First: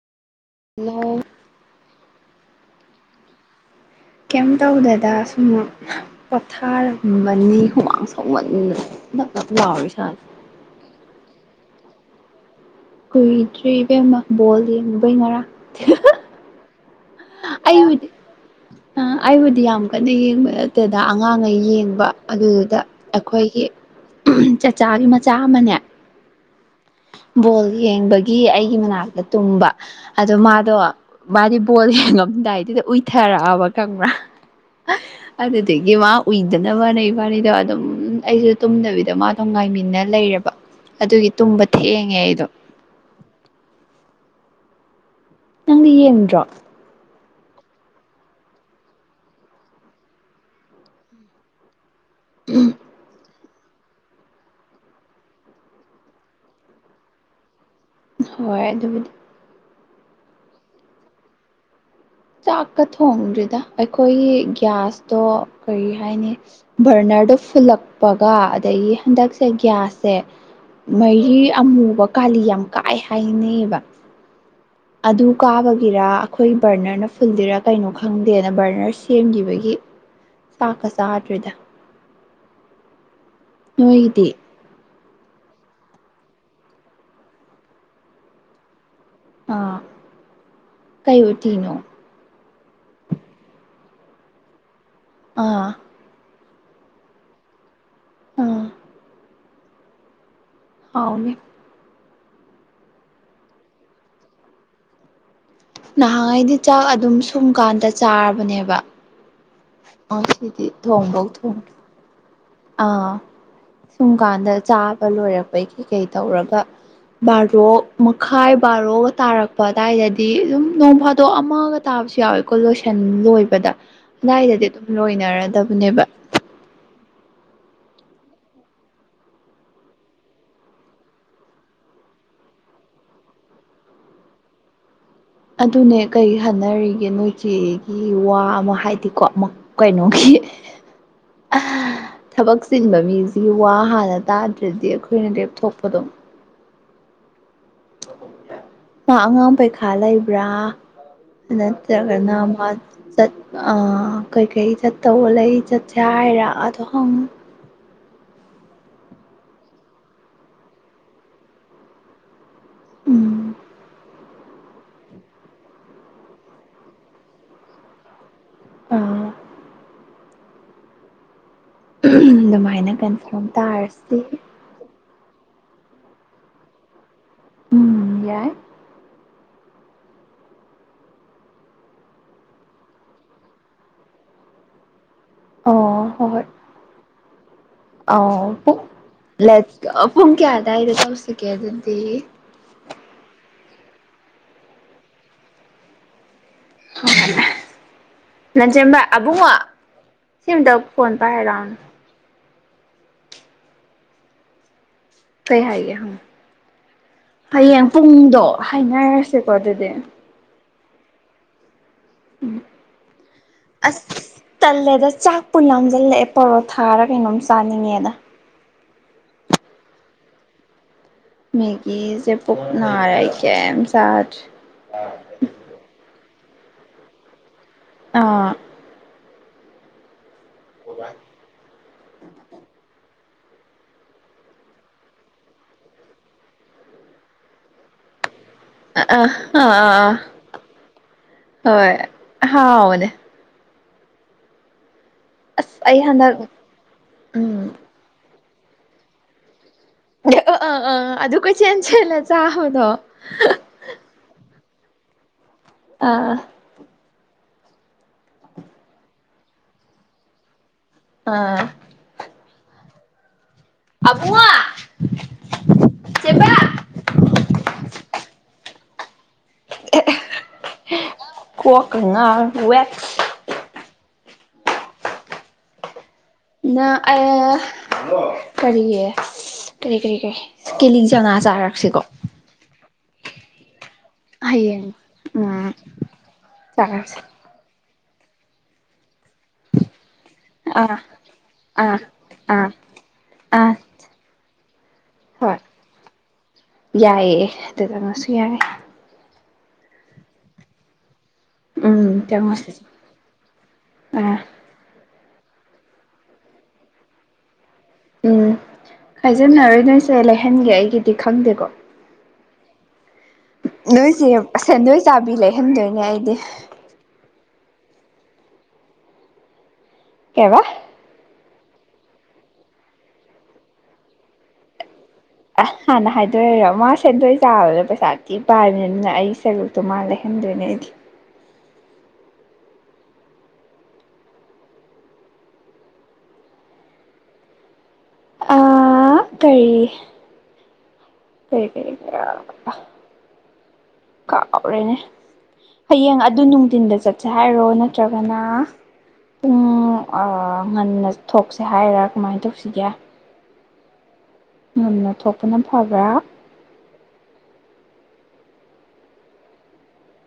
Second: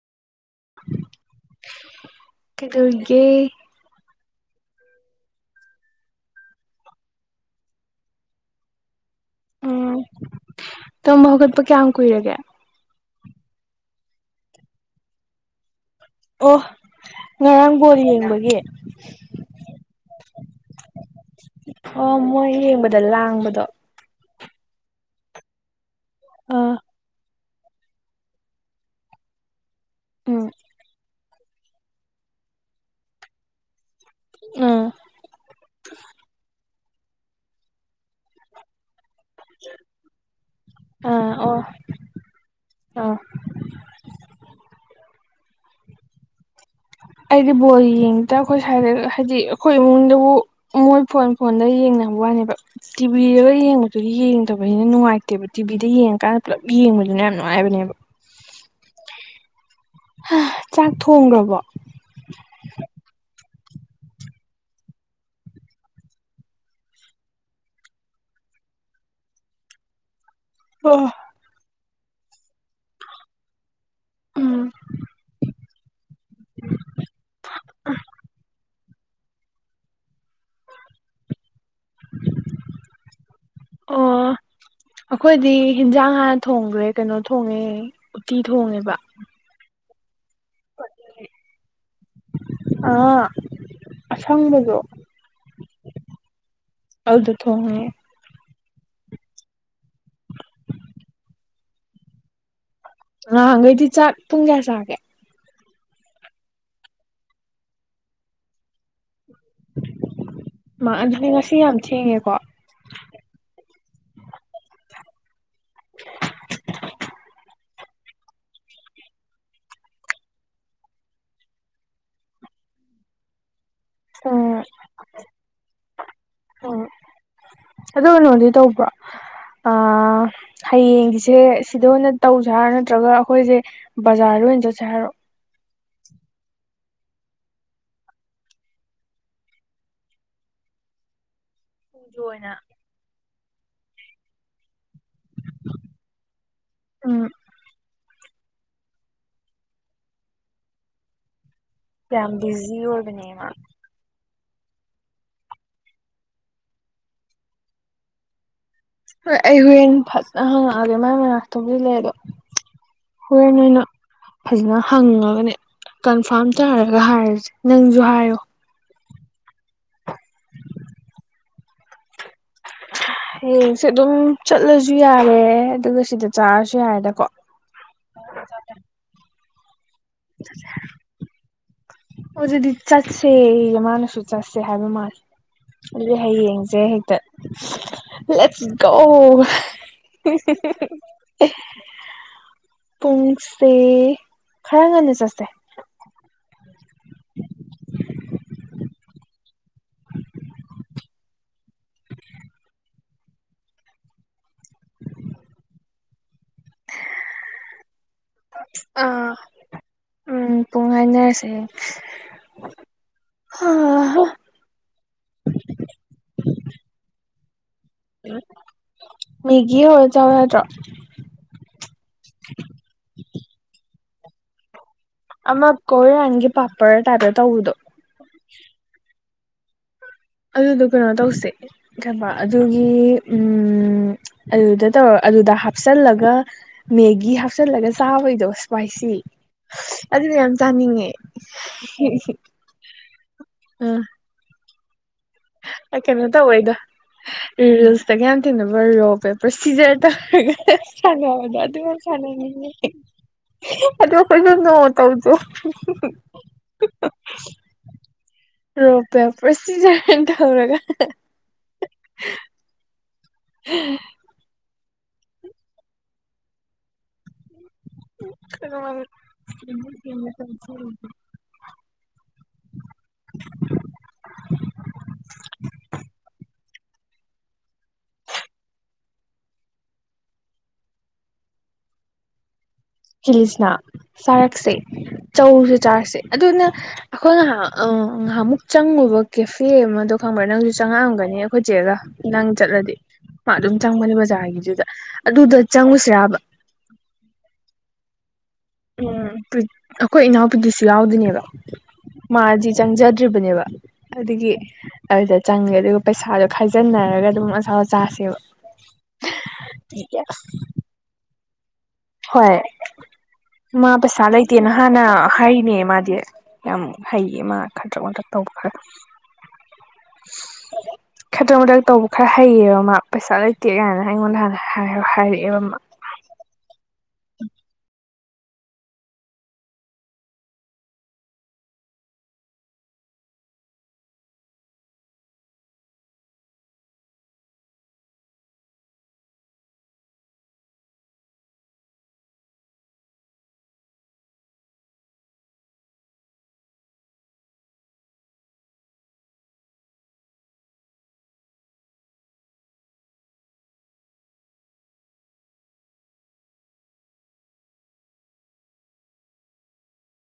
Hello ꯀꯩꯗꯧꯔꯤꯒꯦ? ꯀꯦꯝ ꯇꯧꯗꯦꯗꯥ ꯁꯨꯝ ꯄꯣꯊꯔꯝꯕꯅꯤ ꯍꯨꯃꯥꯡ ꯁꯧꯃꯟꯗꯥꯅ ꯅꯞ - ꯅꯞ ꯂꯥꯎꯔꯦ ꯎꯝ ꯏꯁꯥꯁꯦ ꯇꯨꯝꯕ ꯍꯧꯒꯠꯄ ꯀ ꯌꯥꯝ ꯀꯨꯏꯔꯒꯦ? ꯀꯨꯏꯗ꯭ꯔꯤ ꯏꯕꯦꯝꯃ ꯕꯣꯜ ꯌꯦꯡꯉꯨꯕꯩ ꯉꯔꯥꯡ ꯑꯣ ꯉꯔꯥꯡ ꯕꯣꯜ ꯌꯦꯡꯕꯒꯤ ꯑ ꯑꯩꯕꯨꯗꯤ ꯌꯥꯝ ꯀꯟꯅ ꯌꯦꯡꯕ ꯅꯠꯇꯦꯗ ꯑꯉꯥꯡꯉꯩ ꯌꯦꯡꯕ ꯑꯣ ꯃꯣꯏ ꯑꯗꯨꯗꯨꯗ ꯌꯦꯡꯕꯗ ꯂꯥꯡꯕꯗꯣ ꯆꯠꯆꯥꯒꯤ ꯃꯆꯥ ꯑꯃꯅꯦ ꯑꯥ ꯕꯣꯜ ꯌꯦꯡꯕꯒꯤ ꯑꯩꯒꯤ ꯃꯅꯥꯛꯇ ꯇꯨꯝꯕ ꯑꯗꯣ ꯎꯝ ꯃꯥꯗꯣ ꯃꯥꯗꯤ ꯕꯣꯜ ꯌꯦꯡꯉꯝꯗꯥꯏꯗꯨꯗ ꯎꯏꯊꯔꯛꯑꯕ ꯎꯝ [unintelligible] ꯑꯗꯨꯗꯒꯤ ꯃꯥ ꯎꯏꯗ ꯐꯡꯅꯕꯅꯩ ꯋꯥꯅꯤꯗꯣ ꯑꯗꯨꯝ ꯑꯩꯁꯨ ꯇꯨꯝꯗꯕꯤꯗ ꯃꯥ ꯉꯥꯏꯃꯤꯟꯅ ꯂꯩꯔꯕ ꯑꯗꯨꯒꯤ ꯇꯨꯝꯕ ꯊꯦꯡꯉꯦ ꯑꯩꯗꯣ ꯑ ꯅꯪꯗꯤ ꯌꯦꯡꯗ꯭ꯔꯣ ꯑꯩꯗꯤ ꯕꯣꯜ ꯌꯦꯡꯗ ꯑꯩꯈꯣꯏ ꯁꯥꯏꯗ ꯍꯥꯏꯗꯤ ꯑꯩꯈꯣꯏ ꯏꯃꯨꯡꯗꯕꯨ ꯃꯣꯏ ꯐꯣꯟ ꯐꯣꯟꯗ ꯌꯦꯡꯅꯕ ꯋꯥꯅꯦꯕ꯫ ꯇꯤꯕꯤꯗꯒ ꯌꯦꯡꯕꯗꯨꯗꯤ ꯌꯦꯡꯗꯕꯩꯅ ꯅꯨꯡꯉꯥꯏꯇꯦꯕ ꯇꯤꯕꯤꯗ ꯌꯦꯡꯉꯀꯥꯟꯗ ꯄꯨꯂꯞ ꯌꯦꯡꯕꯗꯨꯅꯦ ꯌꯥꯝ ꯅꯨꯡꯉꯥꯏꯕꯅꯦꯕ꯫ ꯍꯣꯏ ꯑꯗꯨꯕꯨꯗꯤ ꯆꯥꯛ ꯊꯣꯡꯈ꯭ꯔꯕꯣ ꯆꯥꯛꯀ ꯊꯣꯡꯗ꯭ꯔꯤꯗ ꯑꯩꯈꯣꯏꯒꯤ ꯒ꯭ꯌꯥꯁꯇꯣ ꯀꯔꯤ ꯍꯥꯏꯅꯤ ꯕꯔꯅꯔꯗꯣ ꯐꯨꯜꯂꯛꯄꯒ ꯑꯗꯒꯤ ꯍꯟꯗꯛꯁꯦ ꯒ꯭ꯌꯥꯁꯁꯦ ꯑꯣ ꯃꯍꯤ ꯑꯃꯨꯕ ꯀꯥꯂꯤ ꯌꯥꯝ ꯀꯥꯏ ꯍꯥꯏꯅꯩꯕ ꯎꯝ ꯑꯗꯨ ꯀꯥꯕꯒꯤꯔ ꯑꯩꯈꯣꯏ ꯕꯔꯅꯔꯅ ꯐꯨꯜꯜꯂꯤꯔꯥ ꯀꯩꯅꯣ ꯈꯪꯗꯦꯗ ꯕꯔꯅꯔ ꯁꯦꯝꯈꯤꯕꯒꯤ ꯇꯥꯛꯀ ꯆꯥꯗ꯭ꯔꯤꯗ [unintelligible] ꯅꯣꯏꯒꯤꯗꯤ ꯑꯣ ꯑꯩꯈꯣꯏꯗꯤ ꯍꯦꯟꯖꯥꯡ ꯍꯥꯥꯟꯅ ꯊꯣꯡꯈ꯭ꯔꯦ ꯀꯩꯅꯣ ꯊꯣꯡꯉꯦ ꯎꯇꯤ ꯊꯣꯡꯉꯦꯕ ꯑꯥ ꯀꯩ ꯎꯇꯤꯅꯣ? ꯑꯥ ꯑꯁꯪꯕꯗꯣ ꯑꯥ ꯑꯧꯗꯨ ꯊꯣꯡꯉꯦ ꯑ ꯍꯥꯎꯅꯤ ꯅꯥꯍꯟ ꯈꯩꯗꯤ ꯆꯥꯛ ꯄꯨꯡ ꯀꯌꯥ ꯆꯥꯒꯦ ꯅꯍꯥꯟꯉꯩꯗꯤ ꯆꯥꯛ ꯑꯗꯨꯝ ꯁꯨꯝꯀꯥꯟꯗ ꯆꯥꯔꯕꯅꯦꯕ ꯉꯁꯤꯗꯤ ꯃꯥ ꯊꯣꯡꯐꯧ ꯑꯗꯨꯗꯤ ꯉꯁꯤ ꯊꯣꯡꯗ꯭ꯔꯤ ꯌꯥꯝ ꯊꯦꯡꯉꯦꯀꯣ ꯑꯥ ꯁꯨꯝ ꯀꯥꯟꯗ ꯆꯥꯕ ꯂꯣꯏꯔꯛꯄꯩ ꯀꯩ ꯀꯩ ꯇꯧꯔꯒ ꯕꯥꯔꯣ ꯃꯈꯥꯏ ꯕꯥꯔꯣꯒ ꯇꯥꯔꯛꯄ ꯑꯗꯥꯏꯗꯗꯤ ꯑꯗꯨꯝ ꯅꯣꯡ ꯐꯥꯗꯣꯛ ꯑꯃꯒ ꯇꯥꯕꯁꯨ ꯌꯥꯎꯋꯦꯀꯣ ꯂꯣꯏꯁꯟ ꯂꯣꯏꯕꯗ ꯑꯗꯨꯋꯥꯏꯗꯗꯤ ꯑꯗꯨꯝ ꯂꯣꯏꯅꯔꯗꯕꯅꯦꯕ ꯑꯣ ꯑꯗꯨ ꯀꯩꯅꯣꯗꯤ ꯇꯧꯕ꯭ꯔꯣ ꯑ ꯍꯌꯦꯡꯒꯤꯁꯦ ꯁꯤꯗ ꯑꯣꯏꯅ ꯇꯧꯁꯦ ꯍꯥꯏꯔꯣ ꯅꯠꯇ꯭ꯔꯒ ꯑꯩꯈꯣꯏꯁꯦ ꯕꯖꯥꯔꯗ ꯑꯣꯏꯅ ꯆꯠꯁꯦ ꯍꯥꯏꯔꯣ ꯑꯗꯨꯅꯦ ꯀꯔꯤ ꯍꯥꯏꯅꯔꯤꯒꯦ ꯅꯣꯏꯆꯦꯒꯤ ꯋꯥ ꯑꯃ ꯍꯥꯏꯗꯤꯀꯣ ꯑꯃ ꯀꯩꯅꯣꯒꯤ [inaudible] ꯖꯨ ꯑꯣꯏꯅ ꯊꯕꯛ ꯆꯤꯟꯕ ꯃꯤꯁꯤ ꯋꯥ ꯍꯥꯟꯅ ꯇꯥꯗ꯭ꯔꯗꯤ ꯑꯩꯈꯣꯏꯅ ꯂꯦꯞꯊꯣꯛꯄꯗꯣ ꯎꯝ ꯃꯥ ꯑꯉꯥꯡ ꯄꯩꯈꯥ ꯂꯩꯕ꯭ꯔꯥ ꯅ ꯆꯠ ꯀꯅ ꯌꯥꯝ ꯑꯃ ꯕꯤꯖꯤ ꯆꯠ ꯑꯣꯏꯕꯅꯦ ꯃꯥ ꯀꯩꯀꯩ ꯆꯠꯇꯧ ꯂꯩ ꯆꯠꯁꯦ ꯍꯥꯏꯔ ꯑꯗꯣ ꯍꯪꯑꯣ ꯍꯣꯏ ꯑꯩ ꯍꯣꯔꯦꯟ ꯐꯖꯅ ꯍꯪꯉꯛꯑꯒꯦ ꯃꯥꯏ ꯃꯅꯥꯛꯇꯥꯕꯨꯗꯤ ꯂꯩꯌꯦꯕꯥ ꯎꯝ ꯍꯣꯔꯦꯟ ꯑꯣꯏꯅ ꯐꯖꯅ ꯍꯪꯉꯒꯅꯦ ꯀꯟꯐꯥꯔꯝ ꯇꯥꯔꯒ ꯍꯥꯏꯔꯁꯦ ꯅꯪꯁꯨ ꯍꯥꯏꯌꯣ ꯑꯥ [inaudible] ꯑꯗꯨꯃꯥꯏꯅ ꯀꯟꯐꯥꯔꯝ ꯇꯥꯔꯁꯤ ꯑꯗꯥꯁꯨ ꯌꯥꯔꯦ ꯑꯗꯨꯒ ꯁꯤꯗ ꯆꯥꯔꯁꯨ ꯌꯥꯔꯦꯗꯀꯣ ꯎꯝ ꯌꯥꯏ ꯆꯠꯁꯦ ꯍꯥꯏꯔꯣ ꯑꯗꯨꯗꯤ ꯆꯠꯁꯦ ꯃꯥꯅꯁꯨ ꯆꯠꯁꯦ ꯍꯥꯏꯕ ꯃꯥꯜꯂꯦ ꯑꯣ ꯑꯗꯨꯗꯤ ꯍꯣꯏ ꯍꯣꯏ ꯍꯥꯌꯦꯡꯁꯦ ꯍꯦꯛꯇ ꯂꯦꯠꯁ ꯒꯣ ꯄꯨꯡ ꯀꯌꯥ ꯑꯗ꯭ꯋꯥꯏꯗ ꯆꯠꯂꯨꯁꯤꯒꯦ ꯑꯗꯨꯗꯤ ꯄꯨꯡꯁꯦ ꯈꯔ ꯉꯟꯅ ꯆꯠꯁꯦ ꯂꯟꯆꯦꯟꯕ ꯑꯕꯨꯡꯉꯣ ꯁꯤꯑꯃꯇ ꯐꯣꯟ ꯄꯥꯏꯔꯣꯂꯥꯛꯑꯣꯅꯦ ꯎꯝ ꯀꯩ ꯍꯥꯏꯒꯦ ꯍꯌꯦꯡ ꯄꯨꯡꯗꯣ ꯑꯥ ꯍꯥꯏꯅꯔꯁꯤꯀꯣ ꯑꯗꯨꯗꯤ ꯎꯝ ꯄꯨꯡ ꯍꯥꯏꯅꯔꯁꯦ ꯎꯝ ꯑꯁ ꯇꯜꯂꯦꯗ ꯆꯥꯛꯄꯨ ꯂꯥꯝꯁꯤꯜꯂꯛꯑꯦ ꯄꯣꯔꯣꯊꯥꯔ ꯀꯩꯅꯣꯝ ꯆꯥꯅꯤꯡꯉꯦꯗ ꯃꯦꯒꯤ ꯍꯧꯔꯒ ꯆꯥꯎ ꯌꯥꯗ꯭ꯔꯣ ꯃꯦꯒꯤꯁꯦ ꯄꯨꯨꯛꯅꯥꯔꯦ ꯑꯩ ꯀꯩꯝ ꯆꯗ꯭ꯔꯦ ꯑꯃ ꯀꯣꯏꯔꯤꯌꯟꯒꯤ ꯄꯥꯄꯔ ꯇ꯭ꯥꯢꯞꯇ ꯇꯧꯕꯗꯣ ꯑꯥ ꯑꯗꯨꯗꯣ ꯀꯩꯅꯣ ꯇꯧꯁꯦ ꯀꯩꯕꯥ ꯑꯗꯨꯒꯤ ꯎꯝ ꯑꯗꯨꯗ ꯇꯧꯔ ꯑꯗꯨꯗ ꯍꯥꯞꯆꯜꯂꯒ ꯃꯦꯒꯤ ꯍꯥꯞꯆꯜꯂꯒ ꯆꯥꯕꯩꯗꯣ ꯋꯥ꯭ꯏꯁꯤ ꯑꯥ ꯑꯥ ꯑꯥ ꯑꯗꯨꯗꯨ ꯌꯥꯝ ꯆꯥꯅꯤꯡꯉꯦ ꯍꯣꯏ ꯍꯥꯎꯕꯅꯦ ꯎꯝ ꯑꯁ ꯑꯩ ꯀꯩꯅꯣ ꯍꯟꯗꯛ ꯇꯧꯕꯩꯗ ꯎꯝ ꯔꯤꯜꯁꯇꯒꯌꯥꯝ ꯊꯦꯡꯅꯕ ꯔꯣꯛ ꯄꯦꯄꯔ ꯁꯤꯖꯔ ꯑꯥ ꯇꯧꯔꯒ ꯑꯥ ꯑꯥ ꯁꯥꯟꯅꯕꯗꯣ ꯑꯗꯨ ꯀꯣꯏꯆꯦꯟ ꯌꯥꯝ ꯆꯦꯜꯂ ꯁꯥꯟꯅꯅꯤꯡꯉꯤ ꯆꯥꯕꯗꯣ ꯑꯗꯣ ꯈꯣꯏꯁꯨ ꯅꯣꯡꯃ ꯇꯧꯁꯦ ꯑꯥ ꯑꯥ ꯔꯣꯛ ꯄꯦꯄꯔ ꯁꯤꯖꯔꯅ ꯇꯧꯔꯒ ꯑꯥ ꯑꯕꯨꯡꯉꯣ ꯆꯦꯕꯥ [inaudible] ꯀꯣꯛꯀ ꯉꯥꯎꯏ ꯋꯦꯠ [inaudible] ꯅ ꯑꯌꯣ ꯀꯔꯤ ꯀꯔꯤ ꯀꯔꯤ ꯀꯔꯤ ꯀꯤꯂꯤ ꯆꯥꯅꯥ ꯆꯥꯔꯛꯁꯤꯀꯣ ꯀꯤꯂꯤꯆꯥꯅ ꯆꯥꯔꯛꯁꯦ ꯍꯌꯦꯡ ꯎꯝ ꯆꯧꯖꯨ ꯆꯥꯔꯛꯁꯦ ꯑꯗꯨꯅ ꯆꯥꯔꯁꯦ ꯑꯩꯈꯣꯏ ꯉꯥꯏꯍꯥꯛ ꯑ ꯉꯍꯥꯃꯨꯛ ꯆꯪꯉꯨꯕ ꯀꯦꯐꯦ ꯑꯃꯗꯣ ꯈꯪꯕ꯭ꯔꯥ ꯅꯪꯖꯨ ꯑꯥ ꯆꯪꯉꯛꯑꯝꯒꯅꯤ ꯑꯩꯈꯣꯏ ꯆꯦꯒ ꯑꯥ ꯅꯪ ꯑꯥ ꯆꯠꯂꯗꯤ ꯃꯥ ꯑꯥ ꯑꯗꯨꯝ ꯆꯪꯕꯅꯤ ꯕꯖꯥꯔꯒꯤꯗꯨꯗ ꯑꯗꯨꯗ ꯍꯣꯏ ꯆꯪꯉꯨꯁꯤꯔꯕ ꯌꯥꯏꯌꯦ ꯑꯗꯨ ꯆꯪꯉꯁꯨ ꯌꯥꯏ ꯎꯝ ꯄ꯭ꯔꯤ ꯑꯩꯈꯣꯏ ꯏꯅꯥꯎꯄꯨꯗꯤꯁꯨ ꯌꯥꯎꯗꯣꯏꯅꯦꯕ ꯎꯝ ꯆꯪꯉꯣ ꯃꯥꯗꯤ ꯆꯪꯖꯗ꯭ꯔꯤꯕꯅꯦꯕ ꯑꯥ ꯑꯗꯨꯒꯤ ꯑꯗꯨꯗ ꯆꯪꯉꯦ ꯑꯗꯨꯒ ꯄꯩꯁꯥꯗꯣ ꯈꯥꯏꯖꯟꯅꯔꯒ ꯑꯗꯨꯝ ꯆꯥꯁꯦꯕ ꯎꯝ ꯍꯥꯏꯖꯤꯟꯅꯔꯣꯏ ꯅꯣꯏꯁꯦ ꯂꯩꯍꯟꯒꯦ ꯑꯩꯒꯤꯗꯤ ꯈꯪꯗꯦꯀꯣ ꯍꯣꯏ ꯃꯥ ꯅꯣꯏꯁꯦ ꯄꯩꯁꯥ ꯂꯩꯇꯦꯅ ꯁꯦꯟꯗꯣꯏ ꯍꯥꯟꯅ ꯆꯥꯕꯤ ꯍꯥꯏꯔꯤꯅꯦ ꯂꯩꯍꯟꯗꯣꯏꯅꯦ ꯃꯥꯗꯤ ꯑꯩꯗꯤ ꯌꯥꯝ ꯍꯩꯌꯦ ꯃꯥ ꯈꯗ꯭ꯔꯛ ꯃꯗ꯭ꯔꯛ ꯇꯧꯕ ꯈ꯭ꯔꯥ ꯀꯩ ꯑꯕꯥ ꯈꯗ꯭ꯔꯛ ꯃꯗ꯭ꯔꯛ ꯇꯧꯕ ꯈꯔ ꯍꯩꯌꯦꯕ ꯃꯥ ꯄꯩꯁꯥ ꯂꯩꯇꯦ ꯒꯥꯏꯅ ꯑꯩꯉꯣꯟꯗ ꯍꯥꯟꯅ ꯍꯥꯏꯔ ꯍꯥꯏꯔꯛꯑꯦ ꯑꯁ ꯍꯥꯟꯅ ꯍꯥꯏꯗꯣꯔꯛꯢꯔꯣ ꯃꯥ ꯁꯦꯟꯗꯣꯏ ꯆꯥꯕꯗꯣ ꯄꯩꯁꯥ ꯊꯤ ꯄꯥꯏꯕꯅ ꯑꯩꯒꯤ ꯁꯔꯨꯛꯇꯣ ꯃꯥ ꯂꯩꯍꯟꯗꯣꯏꯅꯦ ꯑꯩꯗꯤ ꯑ ꯀꯔꯤ ꯀꯔꯤ ꯀꯔꯤ ꯀꯥꯎꯔꯦꯅꯦ ꯍꯥꯌꯦꯡ ꯑꯗꯨ ꯅꯨꯡꯊꯤꯟꯗ ꯆꯠꯁꯦ ꯍꯥꯏꯔꯣ ꯅꯠꯇ꯭ꯔꯒꯅ ꯄꯨꯡ ꯑ ꯉꯟꯅ ꯊꯣꯛꯁꯦ ꯍꯥꯏꯔꯣ ꯀꯃꯥꯏ ꯇꯧꯁꯤꯒꯦ ꯉꯟꯅꯥ ꯊꯣꯛꯄꯅ ꯐꯕ꯭ꯔꯥ